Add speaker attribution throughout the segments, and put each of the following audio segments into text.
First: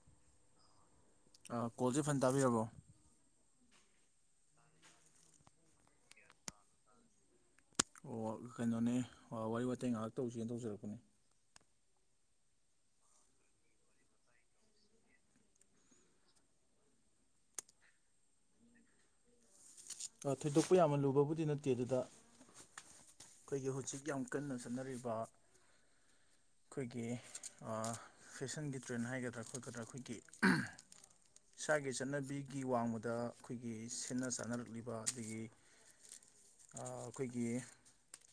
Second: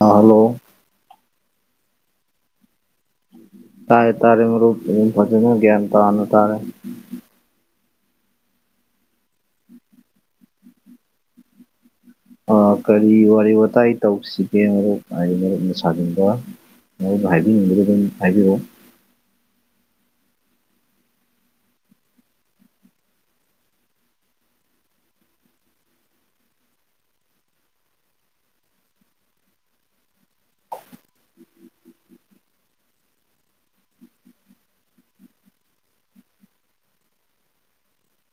Speaker 1: ꯑ ꯍꯜꯂꯣ
Speaker 2: ꯑ ꯀꯣꯜꯁꯦ ꯐꯟ ꯇꯥꯕꯤꯔꯕꯣ
Speaker 1: ꯇꯥꯔꯦ ꯇꯥꯔꯦ ꯃꯔꯨꯞ ꯎ ꯐꯖꯅ ꯒ꯭ꯌꯥꯟ ꯇꯥꯅ ꯇꯥꯔꯦ
Speaker 2: ꯑꯣꯜ ꯀꯩꯅꯣꯅꯦ ꯑ ꯋꯥꯔꯤ ꯋꯇꯥꯏ ꯉꯥꯏꯍꯥꯛ ꯇꯧꯖꯦꯅ ꯇꯧꯖꯔꯛꯄꯅꯦ
Speaker 1: ꯑ ꯀꯔꯤ ꯋꯥꯔꯤ ꯋꯥꯇꯥꯏ ꯇꯧꯁꯤꯒꯦ ꯃꯔꯨꯞ ꯑꯩ ꯃꯔꯨꯞꯅ ꯁꯥꯅꯤꯡꯕ ꯃꯔꯨꯞꯅ ꯍꯥꯢꯕꯤꯅꯤꯡꯕꯗꯣ ꯑꯗꯨꯝ ꯍꯥꯢꯕꯤꯔꯛꯑꯣ
Speaker 2: ꯑ ꯊꯣꯏꯗꯣꯛꯄ ꯌꯥꯝꯅ ꯂꯨꯕꯕꯨꯗꯤ ꯅꯠꯇꯦ ꯑꯗꯨꯗ ꯑꯩꯈꯣꯏꯒꯤ ꯍꯧꯖꯤꯛ ꯌꯥꯝ ꯀꯟꯅ ꯆꯠꯅꯔꯤꯕ ꯑꯩꯈꯣꯏꯒꯤ ꯑꯥ ꯐꯦꯁꯟꯒꯤ ꯇ꯭ꯔꯦꯟ ꯍꯥꯏꯒꯗ꯭ꯔꯥ ꯈꯣꯠꯀꯗ꯭ꯔꯥ ꯑꯩꯈꯣꯏꯒꯤ ꯍꯨꯝ ꯏꯁꯥꯒꯤ ꯆꯠꯅꯕꯤꯒꯤ ꯋꯥꯡꯃꯗ ꯑꯩꯈꯣꯏꯒꯤ ꯁꯦꯅ ꯆꯥꯅꯔꯛꯂꯤꯕ ꯑꯗꯒꯤ ꯑꯥ ꯑꯩꯈꯣꯏꯒꯤ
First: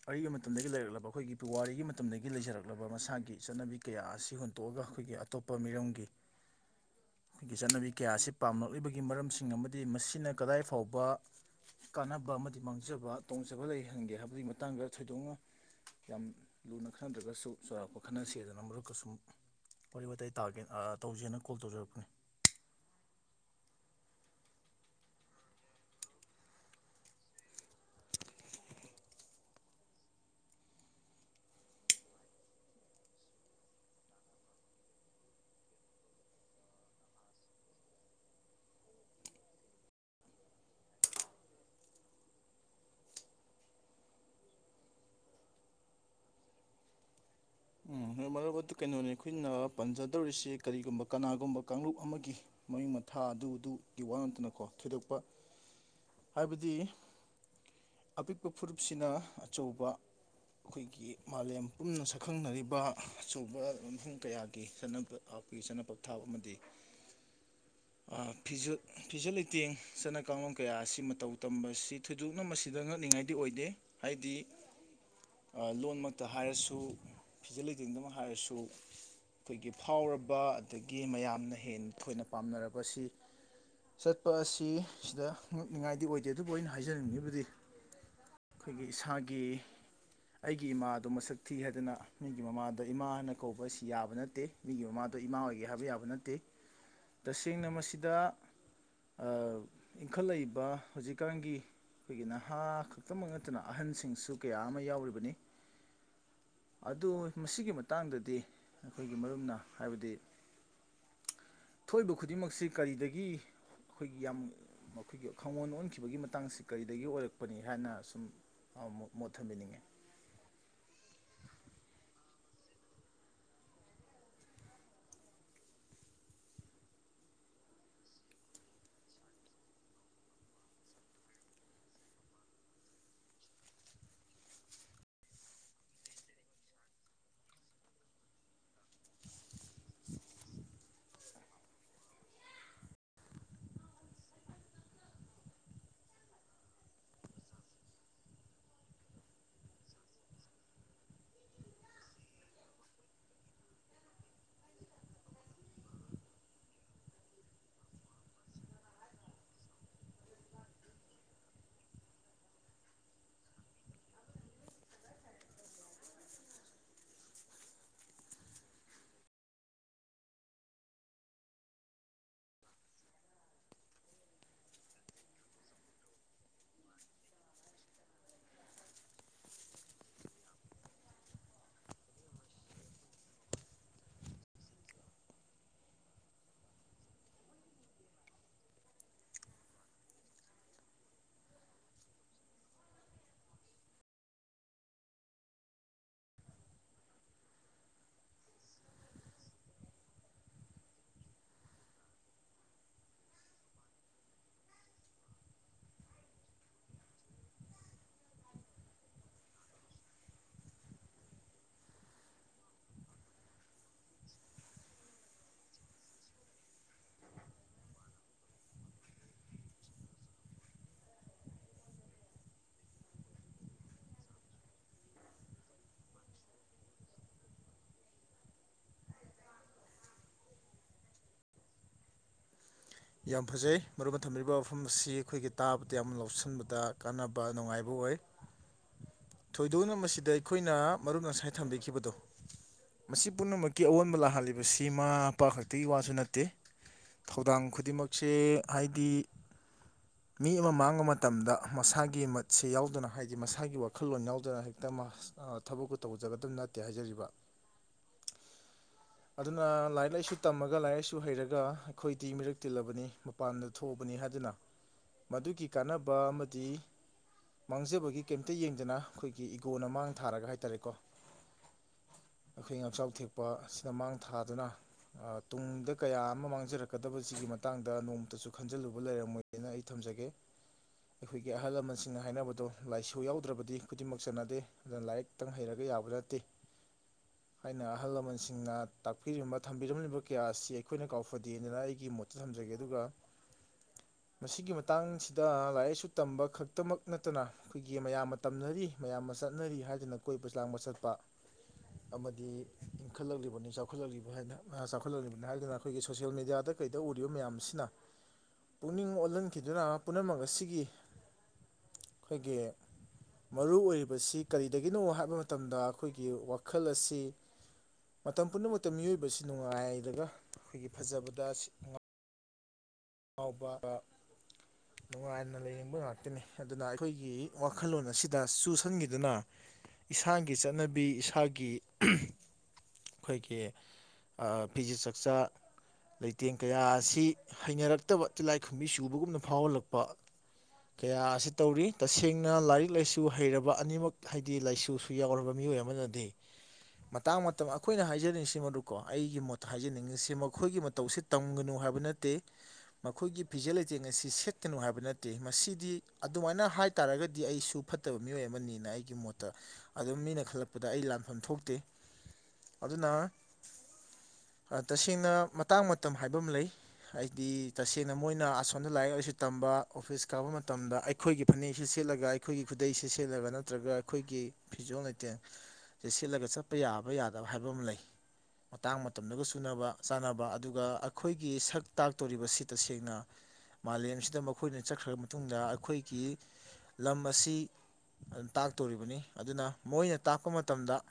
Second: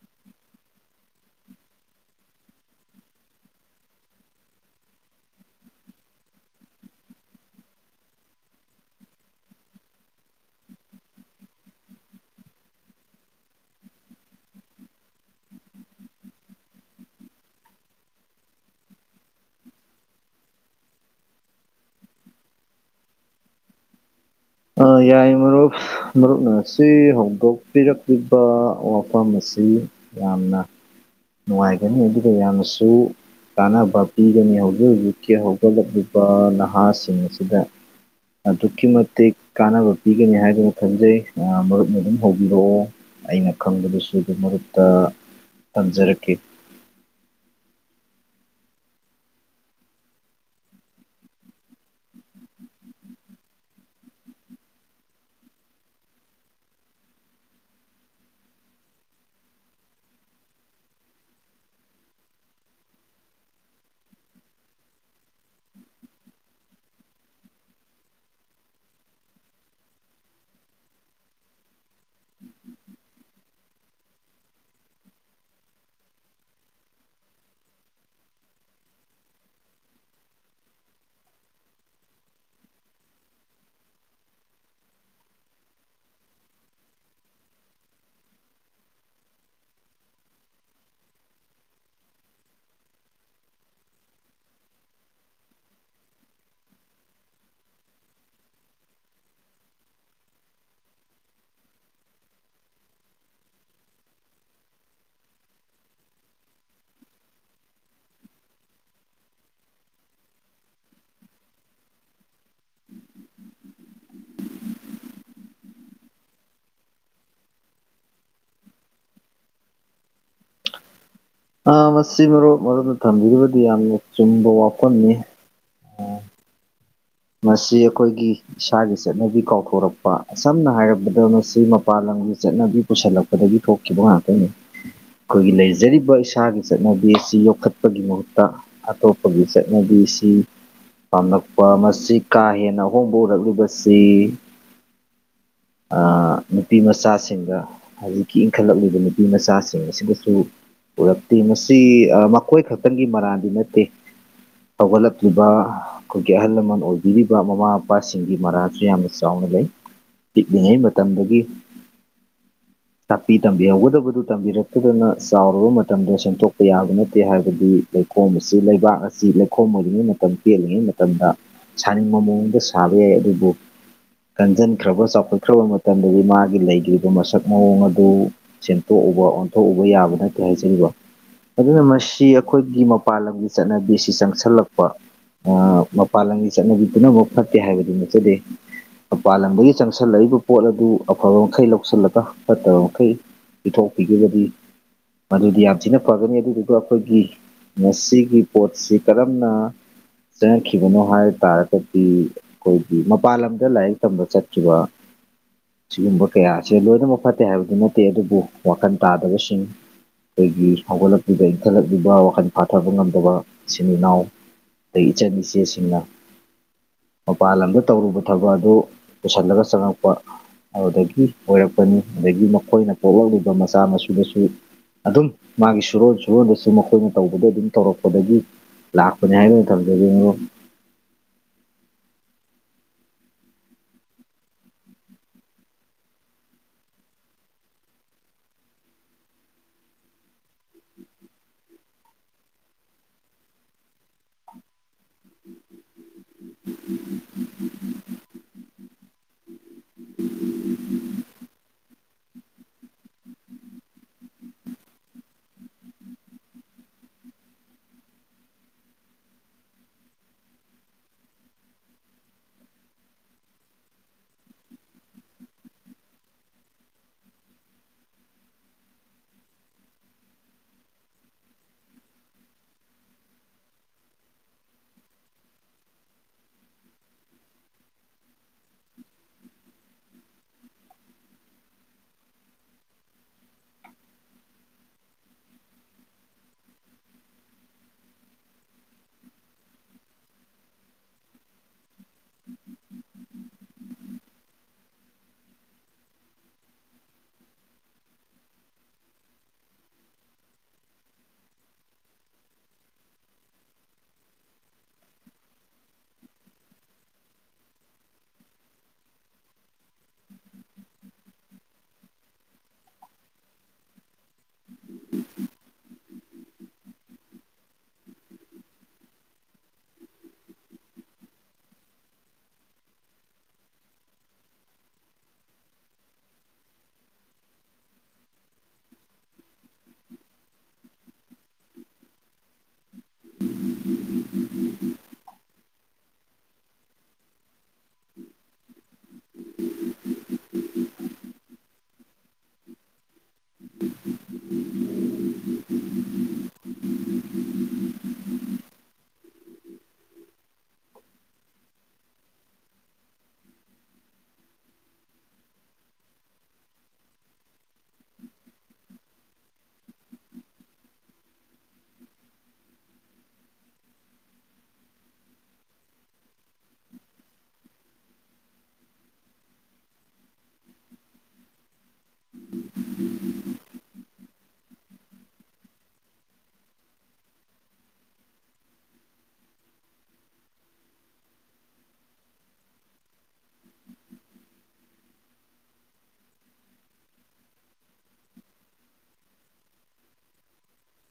Speaker 2: ꯑꯩꯒꯤ ꯃꯇꯝꯗꯒꯤ ꯂꯩꯔꯛꯂꯕ ꯑꯩꯈꯣꯏꯒꯤ ꯄꯨꯋꯥꯔꯤꯒꯤ ꯃꯇꯝꯗꯒꯤ ꯂꯩꯖꯔꯛꯂꯕ ꯃꯁꯥꯒꯤ ꯆꯠꯅꯕꯤ ꯀꯌꯥ ꯑꯁꯤ ꯍꯨꯟꯇꯣꯛꯑ ꯑꯩꯈꯣꯏꯒꯤ ꯑꯇꯣꯞꯄ ꯃꯤꯔꯝꯒꯤ ꯑꯩꯈꯣꯏꯒꯤ ꯆꯠꯅꯕꯤ ꯀꯌꯥ ꯑꯁꯤ ꯄꯥꯝꯂꯛꯂꯤꯕꯒꯤ ꯃꯔꯝꯁꯤꯡ ꯑꯃꯗꯤ ꯃꯁꯤꯅ ꯀꯗꯥꯏ ꯐꯥꯎꯕ ꯀꯥꯟꯅꯕ ꯑꯃꯗꯤ ꯃꯥꯡꯖꯕ ꯇꯣꯡꯖꯕ ꯂꯩꯍꯟꯒꯦ ꯍꯥꯏꯕꯒꯤ ꯃꯇꯥꯡꯗ ꯊꯣꯏꯗꯣꯛꯅ ꯌꯥꯝ ꯂꯨꯅ ꯈꯟꯅꯗ꯭ꯔꯒꯁꯨ ꯆꯥꯎꯔꯥꯛꯄ ꯈꯟꯅꯁꯦꯗꯅ ꯃꯔꯨꯞꯀ ꯁꯨꯝ ꯋꯥꯔꯤ ꯋꯥꯇꯥꯏ ꯇꯥꯒꯦ ꯑꯇꯧꯁꯦꯅ ꯀꯣꯜ ꯇꯧꯖꯔꯛꯄꯅꯤ
Speaker 1: ꯑ ꯌꯥꯏ ꯃꯔꯨꯞ ꯃꯔꯨꯞꯅ ꯁꯤ ꯍꯧꯗꯣꯛꯄꯤꯔꯛꯂꯤꯕ ꯋꯥꯐꯝ ꯑꯁꯤ ꯌꯥꯝꯅ ꯅꯨꯡꯉꯥꯏꯒꯅꯤ ꯑꯗꯨꯒ ꯌꯥꯝꯅꯁꯨ ꯀꯥꯟꯅꯕ ꯄꯤꯒꯅꯤ ꯍꯧꯖꯤꯛ ꯍꯧꯖꯤꯛꯀꯤ ꯍꯧꯒꯠꯂꯛꯂꯤꯕ ꯅꯍꯥꯁꯤꯡ ꯑꯁꯤꯗ ꯑꯗꯨꯛꯀꯤ ꯃꯇꯤꯛ ꯀꯥꯟꯅꯕ ꯄꯤꯒꯅꯤ ꯍꯥꯏꯗꯨꯅ ꯈꯟꯖꯩ ꯑ ꯃꯔꯨꯞꯅ ꯑꯗꯨꯝ ꯍꯧꯕꯤꯔꯛꯑꯣ ꯑꯩꯅ ꯈꯪꯕꯗꯨꯁꯨ ꯗꯨꯝ ꯃꯔꯨꯞꯇ ꯇꯝꯖꯔꯛꯀꯦ
Speaker 2: [inaudible] ꯎ ꯃꯔꯨꯞ ꯑꯗꯨ ꯀꯩꯅꯣꯅꯤ ꯑꯩꯈꯣꯏꯅ ꯄꯟꯖꯗꯧꯔꯤꯁꯤ ꯀꯔꯤꯒꯨꯝꯕ ꯀꯅꯥꯒꯨꯝꯕ ꯀꯥꯡꯂꯨꯞ ꯑꯃꯒꯤ ꯃꯌꯨꯝ ꯃ ꯊꯥ ꯑꯗꯨ ꯑꯗꯨꯒꯤ ꯋꯥ ꯇꯅꯀꯣ ꯊꯣꯏꯗꯣꯛꯄ ꯍꯥꯏꯕꯗꯤ ꯑꯄꯤꯛꯄ ꯐꯨꯔꯨꯞꯁꯤꯅ ꯑꯆꯧꯕ ꯑꯩꯈꯣꯏꯒꯤ ꯃꯥꯂꯦꯝ ꯄꯨꯝꯅ ꯁꯛꯈꯪꯅꯔꯤꯕ ꯑꯆꯧꯕ ꯃꯐꯝ ꯀꯌꯥꯒꯤ ꯆꯠꯅ ꯑꯩꯈꯣꯏꯒꯤ ꯆꯠꯅ ꯄꯊꯥꯞ ꯑꯃꯗꯤ ꯐꯤꯖꯦꯠ ꯂꯩꯇꯦꯡ ꯆꯠꯅ ꯀꯥꯡꯂꯣꯟ ꯀꯌꯥ ꯑꯁꯤ ꯃꯇꯧ ꯇꯝꯕꯁꯤ ꯊꯣꯏꯗꯣꯛꯅ ꯃꯁꯤꯗ ꯉꯛꯅꯤꯡꯉꯥꯏꯗꯤ ꯑꯣꯏꯗꯦ ꯍꯥꯏꯗꯤ ꯃꯤꯡ ꯑꯃꯥ ꯍꯥꯏꯔꯁꯨ ꯑꯩꯈꯣꯏꯒꯤ ꯐꯥꯎꯔꯕ ꯑꯗꯒꯤ ꯃꯌꯥꯝꯅ ꯍꯦꯟ ꯊꯣꯏꯅ ꯄꯥꯝꯅꯔꯕꯁꯤ ꯆꯠꯄ ꯑꯁꯤ ꯁꯤꯗ ꯉꯛꯅꯤꯡꯉꯥꯏꯗꯤ ꯑꯣꯏꯗꯦꯗꯀꯣ ꯑꯩꯅ ꯍꯥꯏꯖꯅꯤꯡꯉꯤꯕꯗꯤ ꯑꯩꯈꯣꯏꯒꯤ ꯏꯁꯥꯒꯤ ꯑꯩꯒꯤ ꯏꯃꯥꯗꯣ ꯃꯁꯛ ꯊꯤ ꯍꯥꯏꯗꯅ ꯃꯤꯅ ꯒꯤ ꯃꯃꯥꯗ ꯏꯃꯥ ꯍꯥꯏꯅ ꯀꯧꯕ ꯑꯁꯤ ꯌꯥꯕ ꯅꯠꯇꯦ ꯃꯤꯒꯤ ꯃꯃꯥꯗꯣ ꯏꯃꯥ ꯑꯣꯏꯒꯦ ꯍꯥꯏꯕꯁꯨ ꯌꯥꯕ ꯅꯠꯇꯦ ꯇꯁꯦꯡꯅ ꯃꯁꯤꯗ ꯑ ꯏꯪꯈꯠꯂꯛꯏꯕ ꯍꯧꯖꯤꯛꯀꯥꯟꯒꯤ ꯑꯩꯈꯣꯏꯒꯤ ꯅꯍꯥ ꯈꯛꯇꯃꯛ ꯅꯠꯇꯅ ꯑꯍꯟꯁꯤꯡꯁꯨ ꯀꯌꯥ ꯑꯃ ꯌꯥꯎꯔꯤꯕꯅꯤ ꯑꯗꯨ ꯃꯁꯤꯒꯤ ꯃꯇꯥꯡꯗꯗꯤ ꯑꯩꯈꯣꯏꯒꯤ ꯃꯔꯨꯞꯅ ꯍꯥꯏꯕꯗꯤ ꯊꯣꯛꯏꯕ ꯈꯨꯗꯤꯡꯃꯛꯁꯤ ꯀꯔꯤꯗꯒꯤ ꯑꯩꯈꯣꯏꯒꯤ ꯌꯥꯝ ꯃꯈꯣꯏꯒꯤ ꯈꯪꯉꯣꯟ ꯑꯣꯟꯈꯤꯕꯒꯤ ꯃꯇꯥꯡꯁꯤ ꯀꯔꯤꯗꯒꯤ ꯑꯣꯏꯔꯛꯄꯅꯤ ꯍꯥꯏꯅ ꯁꯨꯝ ꯃꯣꯠ ꯊꯝꯕꯤꯅꯤꯡꯉꯦ
Speaker 1: ꯑ ꯃꯁꯤ ꯃꯔꯨꯞ ꯃꯔꯨꯞꯅ ꯊꯝꯕꯤꯔꯤꯕꯗꯤ ꯌꯥꯝꯅ ꯆꯨꯝꯕ ꯋꯥꯐꯝꯅꯤ
Speaker 2: [inaudible]
Speaker 1: ꯃꯁꯤ ꯑꯩꯈꯣꯏꯒꯤ ꯏꯁꯥꯒꯤ ꯆꯠꯅꯕꯤ ꯀꯥꯎꯊꯣꯔꯛꯄ ꯁꯝꯅ ꯍꯥꯏꯔꯕꯗ ꯃꯁꯤ ꯃꯄꯥꯟ ꯂꯝ ꯒꯤ ꯆꯠꯅꯕꯤ ꯄꯨꯁꯜꯂꯛꯄꯗꯒꯤ ꯊꯣꯛꯈꯤꯕ ꯉꯥꯛꯇꯅꯤ ꯑꯩꯈꯣꯏꯒꯤ ꯂꯩꯖꯔꯤꯕ ꯏꯁꯥꯒꯤ ꯆꯠꯅꯕꯤ ꯑꯁꯤ ꯌꯣꯛꯈꯠꯄꯒꯤ ꯃꯍꯨꯠꯇ ꯑꯇꯣꯞꯄꯒꯤ ꯆꯠꯅꯕꯤ ꯃꯤꯁꯤ ꯄꯥꯝꯂꯛꯄ ꯑꯃꯁꯨ ꯑꯁꯤ ꯀꯥ ꯍꯦꯟꯅ ꯑꯍꯍꯣꯡꯕ ꯎꯔꯛꯂꯤꯕꯁꯤ ꯑ ꯅꯨꯄꯤꯃꯆꯥꯁꯤꯡꯒ ꯍꯧꯖꯤꯛꯀꯤ ꯏꯟꯈꯠꯂꯛꯂꯤꯕ ꯅꯨꯄꯤ ꯃꯆꯥꯁꯤꯡ ꯑꯁꯤꯒꯁꯨ ꯎꯔꯛꯇꯦ ꯃꯁꯤ ꯑ ꯃꯈꯣꯏ ꯈꯛꯇꯪꯒꯤ ꯃꯔꯥꯟꯗꯤ ꯅꯠꯇꯦ ꯍꯧꯒꯠꯂꯛꯂꯤꯕ ꯑꯩꯈꯣꯏꯒꯤ ꯑꯍꯜ ꯂꯃꯟ ꯑꯣꯏꯕꯤꯔꯤꯕ ꯃꯃꯥ ꯃꯄꯥꯁꯤꯡꯒꯤ ꯃꯔꯥꯜꯁꯨ ꯌꯥꯝꯅ ꯆꯥꯎꯅ ꯂꯩ
Speaker 2: [inaudible]
Speaker 1: ꯄꯤꯛꯂꯤꯉꯩ ꯃꯇꯝꯗꯒꯤ
Speaker 2: [inaudible]
Speaker 1: ꯇꯥꯛꯄꯤ ꯇꯝꯕꯤꯍꯧꯒꯗꯕꯗꯨ ꯇꯝꯕꯤꯍꯧꯗꯗꯅ ꯆꯥꯎꯔꯕ ꯃꯇꯝꯗ ꯁꯦꯝꯗꯣꯛꯄ ꯌꯥꯕ ꯅꯠꯇꯦ ꯍꯥꯏꯕꯗꯤ ꯂꯩꯈꯣꯝ ꯑꯁꯤ ꯂꯩꯕꯥꯛ ꯑꯁꯤ ꯂꯩꯈꯣꯝ ꯑꯣꯏꯔꯤꯉꯩ ꯃꯇꯝ ꯄꯦꯠꯂꯤꯉꯩ ꯃꯇꯝꯗ ꯁꯥꯅꯤꯡꯕ ꯃꯑꯣꯡꯗ ꯁꯥꯕ ꯌꯥꯏ ꯑꯗꯨꯕꯨ ꯀꯟꯖꯟꯈ꯭ꯔꯕ ꯆꯥꯎ ꯍꯧꯒꯠꯈ꯭ꯔꯕ ꯃꯇꯝꯗꯗꯤ ꯃꯥꯒꯤ ꯂꯩꯈ꯭ꯔꯤꯕ ꯃꯁꯛ ꯃꯑꯣꯡ ꯑꯗꯨ ꯁꯦꯝꯇꯣꯛꯎꯕ ꯑꯣꯟꯊꯣꯛꯎꯕ ꯌꯥꯕ ꯅꯠꯇꯦ ꯇꯦ ꯍꯥꯏꯖꯔꯤꯕ ꯑꯗꯨꯅ ꯃꯁꯤ ꯑꯩꯈꯣꯏꯒꯤ ꯃꯄꯥꯟ ꯂꯝꯒꯤ ꯆꯠꯅꯕꯤ ꯑꯁꯤ ꯆꯪꯁꯜꯂꯛꯄ ꯑ ꯃꯄꯥꯟ ꯂꯝꯒꯤ ꯆꯠꯅꯕꯤ ꯄꯨꯝꯅꯃꯛ ꯐꯠꯇꯦ ꯍꯥꯏꯕꯗ ꯅꯠꯆꯗꯦ ꯃꯄꯥꯟ ꯂꯝꯗꯒꯤ ꯆꯪ ꯁꯜꯂꯛꯏꯕ ꯄꯣꯠ ꯑꯗꯨ ꯑꯐꯕ ꯃꯈꯩ ꯂꯧꯁꯤꯜꯂꯒ ꯐꯠꯇꯕ ꯃꯈꯩ ꯄꯤꯊꯣꯛꯄꯤꯈꯤꯕꯗꯤ ꯑꯗꯨꯗꯤ ꯌꯥꯝ ꯊꯤꯅ ꯐꯒꯅꯤ ꯑꯗꯨꯗꯨꯒ ꯑꯩꯈꯣꯏꯒꯤ ꯉꯁꯤꯒꯤ ꯄꯣꯠꯁꯤ ꯀꯔꯝꯅ ꯆꯡꯉꯛꯈꯤꯕꯅꯣ ꯍꯥꯏ ꯇꯥꯔꯒꯗꯤ ꯑꯩꯈꯣꯏꯒꯤ ꯃꯄꯥꯟ ꯂꯝꯗ ꯂꯥꯏꯔꯤꯛ ꯇꯝꯕ ꯆꯠ ꯈꯤꯕ ꯁꯤꯒꯨꯝꯕ ꯀꯌꯥꯁꯦ ꯂꯣꯏꯅꯃꯛ ꯐꯠꯇꯦ ꯍꯥꯏꯕꯗꯤ ꯅꯠꯇꯦ ꯑꯗꯨꯕꯨ ꯋꯥꯈꯟ ꯇꯥꯗꯕꯁꯤꯡ ꯑꯩꯈꯣꯏꯒꯤ ꯍꯧꯒꯠꯂꯛꯂꯤꯕ ꯏꯟꯈꯠꯂꯛꯂꯤꯕ ꯋꯥꯈꯜ ꯐꯥꯊꯕ ꯉꯝꯗꯕ ꯏꯆꯤꯟ ꯏꯅꯥꯎ ꯑꯩꯒꯤ ꯏꯆꯟ ꯏꯆꯦꯁꯤꯡꯅ ꯃꯄꯥꯟ ꯂꯝꯗ ꯇꯧꯔꯨꯕ ꯊꯕꯛ ꯑꯗꯨ ꯄꯨꯁꯜꯂꯒ ꯆꯪꯉꯛꯄ ꯑꯗꯨꯗꯒꯤ ꯑꯣꯏꯔꯛꯄꯅꯤ ꯑꯗꯨꯗꯒꯤ ꯃꯈꯣꯏꯅ ꯄꯣꯛꯂꯛꯂꯤꯕ ꯃꯆꯥ ꯃꯁꯨꯗꯁꯨ ꯑꯗꯨꯝ ꯃꯥꯒꯤ ꯁꯨꯔꯣꯟ ꯁꯨꯔꯣꯟꯗꯁꯨ ꯃꯈꯣꯏꯅ ꯇꯧꯕꯗꯒꯤ ꯑꯗꯨꯝ ꯇꯧꯔꯛꯄꯗꯒꯤ ꯂꯥꯛꯄꯅꯦ ꯍꯥꯢꯅ ꯊꯝꯖꯒꯦ ꯃꯔꯨꯞ
Speaker 2: [inaudible] ꯌꯥꯝ ꯐꯖꯩ ꯃꯔꯨꯞꯅ ꯊꯝꯕꯤꯔꯤꯕ ꯋꯥꯐꯝ ꯑꯁꯤ ꯑꯩꯈꯣꯏꯒꯤ ꯇꯥꯕꯗ ꯌꯥꯝ ꯂꯧꯁꯤꯟꯕꯗ ꯀꯥꯟꯅꯕ ꯅꯨꯡꯉꯥꯏꯕ ꯑꯣꯏ ꯊꯣꯏꯗꯣꯛꯅ ꯃꯁꯤꯗ ꯑꯩꯈꯣꯏꯅ ꯃꯔꯨꯞꯅ ꯉꯁꯥꯏ ꯊꯝꯕꯤꯈꯤꯕꯗꯣ ꯃꯁꯤ ꯄꯨꯝꯅꯃꯛꯀꯤ ꯑꯑꯣꯟꯕ ꯂꯥꯛꯍꯜꯂꯤꯕꯁꯤ ꯏꯃꯥ ꯃꯄꯥ ꯈꯛꯇꯒꯤ ꯋꯥꯁꯨ ꯅꯠꯇꯦ ꯊꯧꯗꯥꯡ ꯈꯨ ꯈꯨꯗꯤꯡꯃꯛꯁꯦ ꯍꯥꯏꯗꯤ ꯃꯤ ꯑꯃ ꯃꯥꯡꯕ ꯃꯇꯝꯗ ꯃꯁꯥꯒꯤ ꯃꯠꯁꯦ ꯌꯥꯎꯗꯅ ꯍꯥꯏꯗꯤ ꯃꯁꯥꯒꯤ ꯋꯥꯈꯜꯂꯣꯟ ꯌꯥꯎꯗꯅ ꯍꯦꯛꯇ ꯃꯍꯥ ꯁꯤꯅ ꯊꯕꯛꯇꯨ ꯇꯧꯖꯒꯗꯕ ꯅꯠꯇꯦ ꯍꯥꯏꯖꯔꯤꯕ ꯑꯗꯨꯅ ꯂꯥꯏꯔꯤꯛ ꯂꯥꯏꯁꯨ ꯇꯝꯃꯒ ꯂꯥꯏꯔꯤꯛ ꯂꯥꯏꯁꯨ ꯍꯩꯔꯒ ꯑꯩꯈꯣꯏꯗꯤ ꯃꯤꯔꯛ ꯇꯤꯜꯂꯕꯅꯤ ꯃꯄꯥꯟꯗ ꯊꯣꯛꯑꯕꯅꯤ ꯍꯥꯏꯗꯨꯅ ꯃꯗꯨꯒꯤ ꯀꯥꯟꯅꯕ ꯑꯃꯗꯤ ꯃꯥꯡꯖꯕꯒꯤ ꯀꯩꯝꯇ ꯌꯦꯡꯗꯅ ꯑꯩꯈꯣꯏꯒꯤ ꯏꯒꯣꯅ ꯃꯥꯡ ꯊꯥꯔꯒ ꯍꯥꯏꯇꯥꯔꯦꯀꯣ [inaudible] ꯑꯩꯈꯣꯏꯒꯤ ꯉꯆꯥꯎ ꯊꯦꯛꯄ ꯑꯁꯤꯅ ꯃꯥꯡ ꯊꯥꯗꯨꯅ ꯑ ꯇꯨꯡꯗ ꯀꯌꯥ ꯑꯃ ꯃꯥꯡꯖꯔꯛꯀꯗꯕꯁꯤꯒꯤ ꯃ ꯃꯇꯥꯡꯗ ꯅꯣꯡꯃꯇꯁꯨ ꯈꯟꯖꯤꯜꯂꯨꯕ ꯂꯩꯔꯝꯃꯣꯏꯅ ꯑꯩ ꯊꯝꯖꯒꯦ ꯑꯩꯈꯣꯏꯒꯤ ꯑꯍꯜ ꯂꯃꯟꯁꯤꯡꯅ ꯍꯥꯏꯅꯕꯗꯣ ꯂꯥꯏꯁꯨ ꯌꯥꯎꯗ꯭ꯔꯕꯗꯤ ꯈꯨꯗꯤꯡꯃꯛꯇ ꯆꯠꯅꯗꯦ ꯑꯗꯨꯅ ꯂꯥꯏꯔꯤꯛꯇꯪ ꯍꯩꯔꯒ ꯌꯥꯕ ꯅꯠꯇꯦ ꯊꯥꯏꯅ ꯑꯍꯜ ꯂꯃꯟꯁꯤꯡꯅ ꯇꯥꯛꯄꯤꯔꯝꯕ ꯊꯝꯕꯤꯔꯝꯂꯤꯕ ꯀꯌꯥ ꯑꯁꯤ ꯑꯩꯈꯣꯏꯅ ꯀꯥꯎꯐꯗꯦꯗꯅ ꯑꯩꯒꯤ ꯃꯣꯠ ꯊꯝꯖꯒꯦ ꯑꯗꯨꯒ ꯃꯁꯤꯒꯤ ꯃꯇꯥꯡꯁꯤꯗ ꯂꯥꯏꯔꯤꯛ ꯂꯥꯏꯁꯨ ꯇꯝꯕ ꯈꯛꯇꯃꯛ ꯅꯠꯇꯅ ꯑꯩꯈꯣꯏꯒꯤ ꯃꯌꯥꯝꯅ ꯇꯝꯅꯔꯤ ꯃꯌꯥꯝ ꯆꯠꯅꯔꯤ ꯍꯥꯏꯗꯨꯅ ꯀꯣꯏꯕ ꯂꯥꯡꯕ ꯆꯠꯄ ꯑꯃꯗꯤ ꯏꯟꯈꯠꯂꯛꯂꯤꯕꯅꯤ ꯆꯥꯎꯈꯠꯂꯛꯂꯤꯕ ꯍꯥꯏꯅ ꯑ ꯆꯥꯎꯈꯠꯂꯛꯂꯤꯕꯅꯤ ꯍꯥꯏꯗꯨꯅ ꯑꯩꯈꯣꯏꯒꯤ ꯁꯣꯁꯦꯜ ꯃꯦꯗꯤꯌꯥꯗ ꯀꯩ ꯗ ꯎꯔꯤꯕ ꯃꯌꯥꯝꯁꯤꯅ ꯄꯨꯛꯅꯤꯡ ꯑꯣꯜꯍꯟꯈꯤꯗꯨꯅ ꯄꯨꯝꯅꯃꯛ ꯑꯁꯤꯒꯤ ꯑꯩꯈꯣꯏꯒꯤ ꯃꯔꯨ ꯑꯣꯏꯔꯤꯕꯁꯤ ꯀꯔꯤꯗꯒꯤꯅꯣ ꯍꯥꯏꯕ ꯃꯇꯝꯗ ꯑꯩꯈꯣꯏꯒꯤ ꯋꯥꯈꯜ ꯑꯁꯤ ꯃꯇꯝ ꯄꯨꯝꯅꯃꯛꯇ ꯃꯤꯑꯣꯏꯕꯁꯤ ꯅꯨꯡꯉꯥꯏꯔꯒ ꯑꯩꯈꯣꯏꯒꯤ ꯐꯖꯕꯗ ꯁꯤ ꯑꯋꯣꯄꯥ ꯅꯨꯡꯉꯥꯏꯅ ꯂꯩꯅꯤꯡꯕ ꯉꯥꯛꯇꯅꯤ ꯑꯗꯨꯅ ꯑꯩꯈꯣꯏꯒꯤ ꯋꯥꯈꯜꯂꯣꯟ ꯑꯁꯤꯗ ꯆꯨꯁꯤꯟꯈꯤꯗꯨꯅ ꯏꯁꯥꯒꯤ ꯆꯠꯅꯕꯤ ꯏꯁꯥꯒꯤ ꯑꯩꯈꯣꯏꯒꯤ ꯑ ꯐꯦꯖꯦꯠ ꯆꯛ ꯆꯥ ꯂꯩꯇꯦꯡ ꯀꯌꯥ ꯑꯁꯤ ꯍꯩꯅꯔꯛ ꯍꯩꯅꯔꯛꯇꯕ ꯇꯤꯜꯂꯥꯏꯈꯨꯝꯕꯤ ꯆꯨꯕꯒꯨꯝꯅ ꯐꯥꯎꯍꯜꯂꯛꯄ ꯀꯌꯥ ꯑꯁꯤ ꯇꯧꯔꯤ ꯇꯁꯦꯡꯅ ꯂꯥꯏꯔꯤꯛ ꯂꯥꯏꯁꯨ ꯍꯩꯔꯕ ꯑꯅꯤꯃꯛ ꯍꯥꯏꯗꯤ ꯂꯥꯏꯁꯨꯁꯨ ꯌꯥꯎꯔꯕ ꯃꯤ ꯃꯤꯑꯣꯏ ꯑꯃꯅꯗꯤ ꯃꯇꯥꯡ ꯃꯇꯝ ꯑꯩꯈꯣꯏꯅ ꯍꯥꯏꯖꯅꯤꯡꯉꯁꯤ ꯃꯔꯨꯞꯀꯣ ꯑꯩꯒꯤ ꯃꯣꯠꯇ ꯍꯥꯏꯖꯅꯤꯡꯉꯁꯤ ꯃꯈꯣꯏꯒꯤ ꯃꯇꯧꯁꯤ ꯇꯝꯒꯅꯨ ꯍꯥꯏꯕ ꯅꯠꯇꯦ ꯃꯈꯣꯏꯒꯤ ꯐꯤꯖꯦꯠ ꯂꯩꯇꯦꯡ ꯑꯁꯤ ꯁꯦꯠꯀꯅꯨ ꯍꯥꯏꯕ ꯅꯠꯇꯦ ꯃꯁꯤꯗꯤ ꯑꯗꯨꯃꯥꯏꯅ ꯍꯥꯏ ꯇꯥꯔꯒꯗꯤ ꯑꯩꯁꯨ ꯐ ꯐꯠꯇꯕ ꯃꯤꯑꯣꯏ ꯑꯃꯅꯤꯅ ꯑꯩꯒꯤ ꯃꯣꯠꯇ ꯑꯗꯨꯝ ꯃꯤꯅ ꯈꯜꯂꯛꯄꯗ ꯑꯩ ꯂꯥꯟꯐꯝ ꯊꯣꯛꯇꯦ ꯑꯗꯨꯅ ꯑ ꯇꯁꯦꯡꯅ ꯃꯇꯥꯡ ꯃꯇꯝ ꯍꯥꯏꯕ ꯑꯃ ꯂꯩ ꯍꯥꯏꯗꯤ ꯇꯁꯦꯡꯅ ꯃꯣꯏꯅ ꯑꯁꯣꯝꯗ ꯂꯥꯏꯔꯤꯛ ꯂꯥꯏꯁꯨ ꯇꯝꯕ ꯑꯣꯐꯤꯁ ꯀꯥꯕ ꯃꯇꯝꯗ ꯑꯩꯈꯣꯏꯒꯤ ꯐꯅꯦꯛꯁꯤ ꯁꯦꯠꯂꯒ ꯑꯩꯈꯣꯏꯒꯤ ꯈꯨꯗꯩꯁꯦ ꯁꯦꯂꯒ ꯅ ꯅꯠꯇ꯭ꯔꯒ ꯑꯩꯈꯣꯏꯒꯤ ꯐꯤꯖꯣꯜ ꯂꯩꯇꯦꯡꯁꯦ ꯁꯦꯠꯂꯒ ꯆꯠꯄ ꯌꯥꯕ ꯌꯥꯗꯕ ꯍꯥꯏꯕ ꯑꯃ ꯂꯩ ꯃꯇꯥꯡ ꯃꯇꯝꯗꯒ ꯆꯨꯅꯕ ꯆꯥꯅꯕ ꯑꯗꯨꯒ ꯑꯩꯈꯣꯏꯒꯤ ꯁꯛ ꯇꯥꯛꯇꯧꯔꯤꯕ ꯁꯤ ꯇꯁꯦꯡꯅ ꯃꯥꯂꯦꯝꯁꯤꯗ ꯃꯈꯣꯏꯅ ꯆꯠꯈ꯭ꯔꯕ ꯃꯇꯨꯡꯗ ꯑꯩꯈꯣꯏꯒꯤ ꯂꯝ ꯑꯁꯤ ꯑꯗꯨꯝ ꯇꯥꯛꯇꯣꯔꯤꯕꯅꯤ ꯑꯗꯨꯅ ꯃꯣꯏꯅ ꯇꯥꯛꯄ ꯃꯇꯝꯗ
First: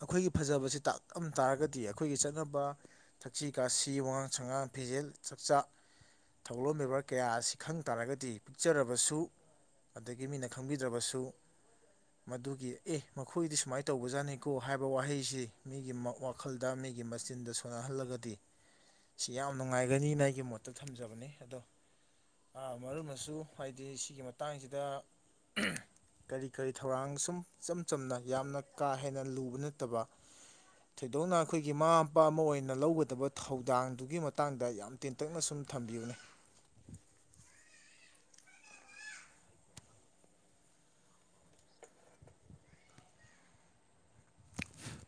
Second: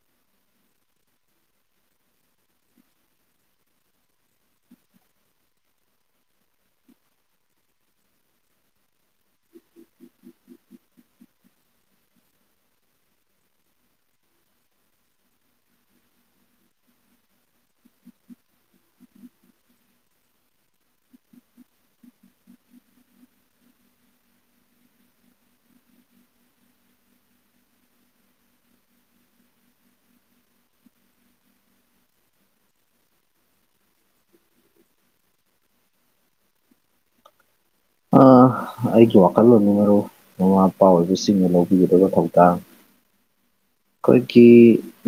Speaker 2: ꯑꯩꯈꯣꯏꯒꯤ ꯐꯖꯕꯁꯤ ꯇꯥꯛꯂꯝ ꯇꯥꯔꯒꯗꯤ ꯑꯩꯈꯣꯏꯒꯤ ꯆꯠꯅꯕ ꯊꯛꯁꯤ ꯈꯥꯁꯤ ꯋꯥꯉꯥꯡ ꯁꯉꯥꯡ ꯐꯤꯖꯦꯜ ꯆꯥꯛꯆꯥ ꯊꯧꯒꯂꯣꯟ ꯕꯦꯕꯔ ꯀꯌꯥ ꯑꯁꯤ ꯈꯪ ꯇꯥꯔꯒꯗꯤ ꯄꯤꯛꯆꯔꯕꯁꯨ ꯑꯗꯒꯤ ꯃꯤꯅ ꯈꯪꯕꯤꯗ꯭ꯔꯕꯁꯨ ꯃꯗꯨꯒꯤ ꯑꯦ ꯃꯈꯣꯏꯗꯤ ꯁꯨꯃꯥꯏꯅ ꯇꯧꯕꯖꯥꯠꯅꯤꯀꯣ ꯍꯥꯏꯕ ꯋꯥꯍꯩꯁꯤ ꯃꯤꯒꯤ ꯋꯥꯈꯜꯗ ꯃꯤꯒꯤ ꯃꯆꯤꯟꯗ ꯁꯣꯟꯅꯍꯜꯂꯒꯗꯤ ꯁꯤ ꯌꯥꯝ ꯅꯨꯡꯉꯥꯏꯒꯅꯤꯅ ꯑꯩꯒꯤ ꯃꯣꯠꯇ ꯊꯝꯖꯕꯅꯤ ꯑꯗꯣ ꯑ ꯃꯔꯨꯞꯅꯁꯨ ꯍꯥꯏꯗꯤ ꯁꯤꯒꯤ ꯃꯇꯥꯡꯁꯤꯗ ꯀꯔꯤ ꯀꯔꯤ ꯊꯧꯔꯥꯡ ꯁꯨꯝ ꯏꯆꯝ ꯆꯝꯅ ꯌꯥꯝꯅ ꯀꯥ ꯍꯦꯟꯅ ꯂꯨꯕ ꯅꯠꯇꯕ ꯊꯣꯏꯗꯣꯛꯅ ꯑꯩꯈꯣꯏꯒꯤ ꯃꯃꯥ ꯃꯄꯥ ꯑꯃ ꯑꯣꯏꯅ ꯂꯧꯒꯗꯕ ꯊꯧꯗꯥꯡ ꯑꯗꯨꯒꯤ ꯃꯇꯥꯡꯗ ꯌꯥꯝ ꯇꯦꯟꯇꯛꯅ ꯁꯨꯝ ꯊꯝꯕꯤꯌꯨꯅꯦ
Speaker 1: ꯑ ꯑꯩꯒꯤ ꯋꯥꯈꯜꯂꯣꯟ ꯃꯔꯨꯞ ꯃꯃꯥ ꯃꯄꯥ ꯑꯣꯏꯕꯁꯤꯡꯅ ꯂꯧꯕꯤꯒꯗꯕ ꯊꯧꯗꯥꯡ
Speaker 2: [inaudible]
Speaker 1: ꯑꯩꯈꯣꯏꯒꯤ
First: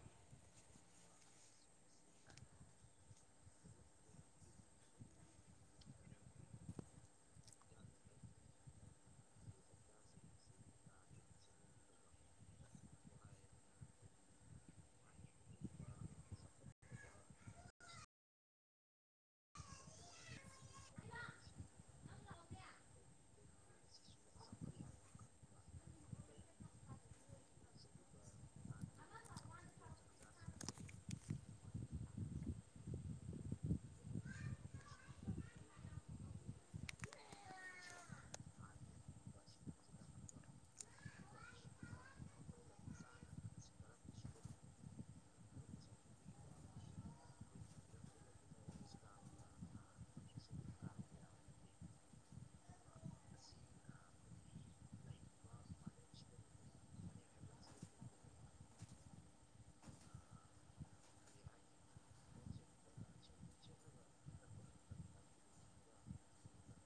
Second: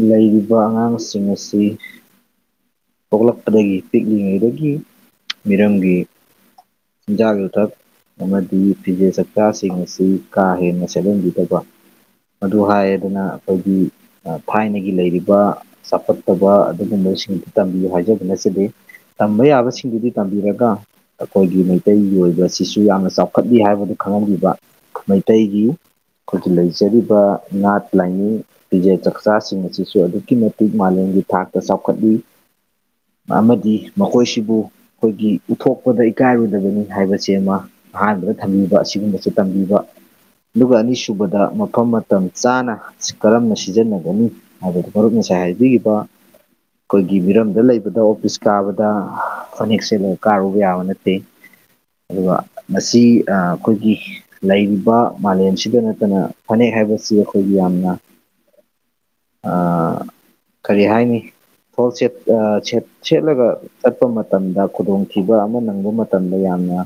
Speaker 1: ꯂꯩꯔꯤꯕ ꯑꯉꯥꯡꯁꯤꯡ ꯑꯁꯤ ꯄꯣꯛꯂꯛꯄꯗꯒꯤ ꯄꯤꯛꯂꯤꯉꯩꯗꯒꯤ ꯃꯤꯔꯝꯒꯤ ꯆꯤꯟꯖꯥꯛ ꯌꯨꯊꯛ ꯑꯃꯗꯤ ꯐꯤꯖꯦꯠ ꯆꯥꯛꯆꯥꯁꯤꯡ ꯑꯁꯤ ꯀꯥ ꯍꯦꯟꯅ ꯁꯦꯠꯍꯟꯕꯤꯗꯕ ꯑꯗꯨ ꯍꯥꯏꯌꯦꯗꯅ ꯑꯩꯈꯣꯏꯒꯤ ꯊꯥꯏꯅꯒꯤ ꯂꯩꯔꯤꯕ ꯆꯥꯎꯈꯠꯇꯕ ꯑꯗꯨꯒꯨꯝꯕꯁꯤꯡꯗꯨ ꯇꯝꯕꯤꯌꯨ ꯍꯥꯏꯖꯕ ꯅꯠꯆꯗꯦ ꯇꯝꯕ ꯌꯥꯕꯁꯤꯡꯗꯨꯗꯤ ꯇꯝꯕꯤꯔꯒ ꯑꯩꯈꯣꯏꯒꯤ ꯃꯩꯇꯩꯒꯤ ꯑꯣꯏꯕꯁꯤꯁꯨ ꯌꯥꯝꯅ ꯆꯥꯎꯈꯠꯂꯤ ꯍꯥꯏꯕꯗꯨ ꯈꯪꯍꯟꯕꯤꯕ ꯃꯩꯇꯩꯒꯤ ꯑꯩꯈꯣꯏꯒꯤ ꯂꯩꯖꯔꯤꯕ ꯅꯥꯠ ꯂꯥꯏꯅꯤꯡ ꯐꯤꯖꯦ ꯆꯛꯆꯥꯁꯤꯡ ꯑꯁꯤꯁꯨ ꯑꯗꯨꯛꯀꯤ ꯃꯇꯤꯛ ꯃꯥꯂꯦꯝ ꯒꯤ ꯊꯥꯛꯇ ꯆꯥꯎꯈꯠꯂꯤ
Speaker 2: [inaudible]
Speaker 1: ꯑꯃꯗꯤ ꯃꯈꯣꯏꯁꯤꯕꯨ ꯑꯈꯣꯏꯒꯤ ꯄꯨꯊꯣꯛꯄꯗ ꯏꯀꯥꯏꯔꯣꯏꯗꯕꯅꯤ ꯍꯥꯏꯕꯖꯦꯃꯥ ꯑꯍꯥꯟ ꯑꯗ ꯊꯝꯃꯤꯕ ꯑꯁꯤꯒꯨꯝꯕꯁꯦ ꯇꯝꯕꯤꯕ ꯑꯗꯨꯒ ꯑꯅꯤꯁꯨꯨꯕꯗ ꯃꯐꯝ ꯃꯇꯝ ꯆꯥꯅ ꯀꯔꯝꯅ ꯁꯤꯖꯤꯟꯅꯒꯅꯤ ꯍꯥꯏꯕꯗꯨ ꯃꯔꯨꯞꯅ ꯗꯥꯏ ꯍꯥꯏꯕꯤꯒꯤꯕ ꯑꯈꯣꯏꯒꯤ ꯒꯤ ꯃꯤꯔꯝꯗ ꯂꯩꯕꯗ ꯑꯣꯐꯤꯁ ꯀꯥꯕꯗꯥ ꯍꯥ ꯐꯅꯦꯛ ꯁꯦꯠꯂ ꯀꯥꯔꯨꯕ ꯌꯥꯕ ꯅꯠꯇꯦ ꯑꯗꯨꯒ ꯃꯁꯤ ꯑꯥ ꯑꯈꯣꯏꯒꯤ ꯂꯩꯔꯤꯕ ꯃꯥꯂꯦꯝꯁꯤꯗ ꯅꯠꯇꯅ ꯐꯅꯦꯛ ꯍꯥꯏꯕꯁꯤ ꯑꯩꯈꯣꯏꯒꯤ ꯌꯥꯝꯅ ꯑꯥ ꯀꯔꯤ ꯍꯥꯏꯅꯤ ꯍꯣꯜ ꯆꯦꯞ ꯑꯥ ꯆꯦꯠ ꯁꯦꯠꯂꯒ ꯆꯠꯄ ꯃꯇꯝꯗ ꯈꯨꯗꯣꯡꯊꯤꯕ ꯑꯃ ꯅꯪꯕ ꯃꯇꯝꯗ ꯌꯥꯝ ꯅ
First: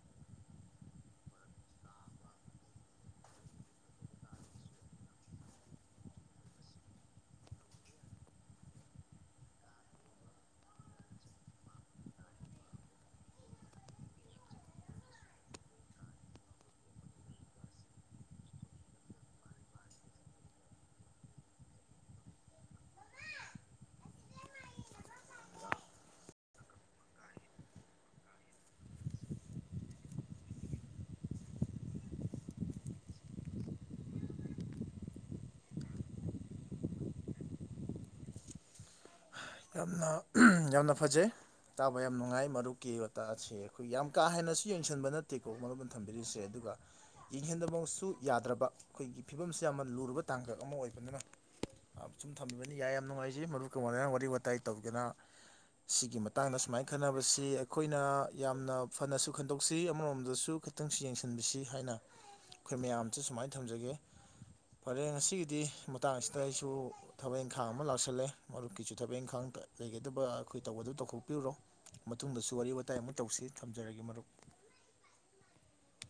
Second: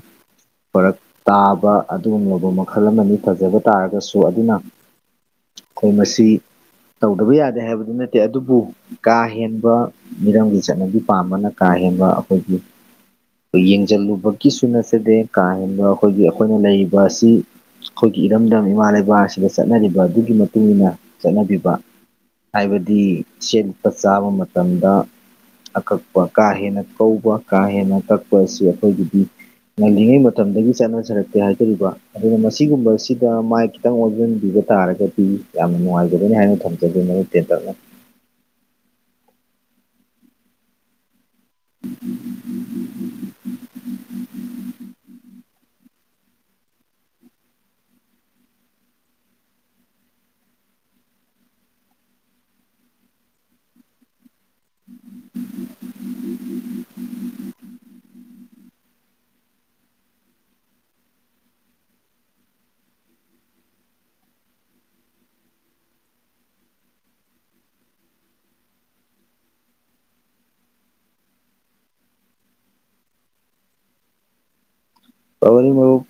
Speaker 1: ꯐꯔꯛ ꯇꯥꯕ ꯑꯗꯨꯒꯨꯝꯂꯕ ꯃꯈꯜ ꯑꯃꯅꯤ ꯐꯖꯕ ꯇꯥꯔꯒꯁꯨ ꯑꯗꯨꯅ ꯎꯈꯣꯡ ꯑꯁꯤ ꯇꯧꯗꯕ ꯌꯥꯗꯦ ꯍꯥꯏꯕꯗꯤ ꯅꯠꯇꯦ ꯑꯗꯨꯕꯨ ꯀꯥ ꯍꯦꯟꯕ ꯃꯤꯔꯝꯒꯤ ꯆꯠꯅꯕꯤ ꯄꯥꯝꯕꯅ ꯀꯥ ꯍꯦꯟ ꯕ ꯑꯩꯈꯣꯏꯒꯤ ꯌꯦꯡꯖꯜꯂꯨꯕꯒꯤꯁꯨ ꯅꯠꯆꯗꯦ ꯀꯥ ꯍꯦꯟꯕ ꯑꯈꯣꯏꯒꯤ ꯑꯈꯣꯏꯅ ꯂꯩꯔꯤꯕ ꯑꯁꯤ ꯑꯈꯣꯏꯒꯤ ꯏꯔꯝꯗꯝ ꯏꯃꯥ ꯂꯩꯕꯥꯛ ꯑꯁꯤꯗ ꯆꯠꯅꯔꯤꯕ ꯑꯗꯨꯒꯤ ꯃꯇꯨꯡ ꯏꯟꯅ ꯆꯠꯅꯕꯤꯕꯥ ꯍꯥꯏꯕꯗꯤ ꯁꯦꯠꯄ ꯆꯥꯕ ꯃꯇꯝꯗ ꯑꯀꯛꯄ ꯀꯥ ꯍꯦꯟꯅ ꯀꯧꯕ ꯀꯥ ꯍꯦꯟꯅ ꯀꯛꯄ ꯑꯁꯤ ꯑꯩꯈꯣꯏꯒꯤꯗꯤ ꯉꯜꯂꯤꯉꯩ ꯃꯇꯝꯗꯒꯤ ꯆꯠꯅꯖꯔꯛꯇꯦ ꯍꯥꯏꯖꯔꯤꯕꯥ ꯑꯗꯨꯅ ꯃꯁꯤꯒꯨꯝꯕ ꯑꯁꯤꯗ ꯃꯥꯏ ꯈꯤꯇꯪ ꯑꯣꯟꯖꯟꯕꯤꯕ ꯇꯥꯔꯒ ꯗꯤ ꯌꯥꯝꯅ ꯅꯨꯡꯉꯥꯏꯖꯒꯅꯤ ꯍꯥꯏꯅ ꯊꯝꯖꯒꯦ ꯃꯌꯦꯛ ꯇꯦꯟꯇꯛꯅ
Speaker 2: ꯌꯥꯝꯅ ꯌꯥꯝꯅ ꯐꯖꯩ ꯇꯥꯕ ꯌꯥꯝ ꯅꯨꯡꯉꯥꯏ ꯃꯔꯨꯞꯀꯤ ꯋꯥꯇꯥ ꯑꯁꯤ ꯌꯥꯝ ꯀꯥ ꯍꯦꯟꯅꯁꯨ ꯌꯦꯡꯁꯤꯟꯕ ꯅꯠꯇꯦꯀꯣ ꯃꯔꯨꯞꯅ ꯊꯝꯕꯤꯔꯤꯁꯦ ꯑꯗꯨꯒ ꯌꯦꯡꯁꯤꯟꯗꯕ ꯃꯁꯨ ꯌꯥꯗ꯭ꯔꯕ ꯑꯈꯣꯏꯒꯤ ꯐꯤꯕꯝꯁꯤ ꯌꯥꯝꯅ ꯂꯨꯔꯕ ꯇꯥꯡꯀꯛ ꯑꯃ ꯑꯣꯏꯕꯅꯤꯅ ꯁꯨꯝ ꯊꯝꯕꯤꯕꯅꯤ ꯌꯥꯏ ꯌꯥꯝ ꯅꯨꯡꯉꯥꯏꯖꯩ ꯃꯔꯨꯞ ꯀ ꯋꯥꯔꯥꯢ ꯋꯥꯔꯤ ꯋꯥꯇꯥꯏ ꯇꯧꯗꯅꯥ ꯁꯤꯒꯤ ꯃꯇꯥꯡꯗ ꯁꯨꯃꯥꯏ ꯈꯟꯅꯕꯁꯤ ꯑꯩꯈꯣꯏꯅ ꯌꯥꯝꯅ ꯐꯅꯁꯨ ꯈꯟꯗꯣꯛꯁꯤ ꯑꯃꯔꯣꯝꯗꯁꯨ ꯈꯤꯇꯪꯁꯨ ꯌꯦꯡꯁꯤꯟꯕꯤꯁꯤ ꯍꯥꯏꯅ ꯑꯈꯣꯏ ꯃꯌꯥꯝꯖꯦ ꯁꯨꯃꯥꯏ ꯊꯝꯖꯒꯦ ꯐꯔꯦ ꯉꯁꯤꯒꯤꯗꯤ ꯃꯇꯥꯡ ꯑꯁꯤꯗ ꯑꯩꯁꯨ ꯊꯕꯛ ꯏꯪꯈꯥꯡ ꯑꯃ ꯂꯥꯛꯁꯜꯂꯦ ꯃꯔꯨꯞꯀꯤꯖꯨ ꯊꯕꯛ ꯏꯪꯈꯥ ꯊꯥꯡ ꯂꯩꯒꯗꯕ ꯑꯩꯈꯣꯏ ꯇꯧꯒꯗꯕ ꯇꯧꯊꯣꯛꯄꯤꯔꯨꯔꯣ ꯃꯇꯨꯡꯗꯁꯨ ꯋꯥꯔꯤ ꯋꯥꯇꯥꯏ ꯑꯃꯨꯛ ꯇꯧꯁꯤ ꯊꯝꯖꯔꯒꯦ ꯃꯔꯨꯞ [inaudible]
Speaker 1: ꯇꯧꯔꯤ ꯃꯔꯨꯞ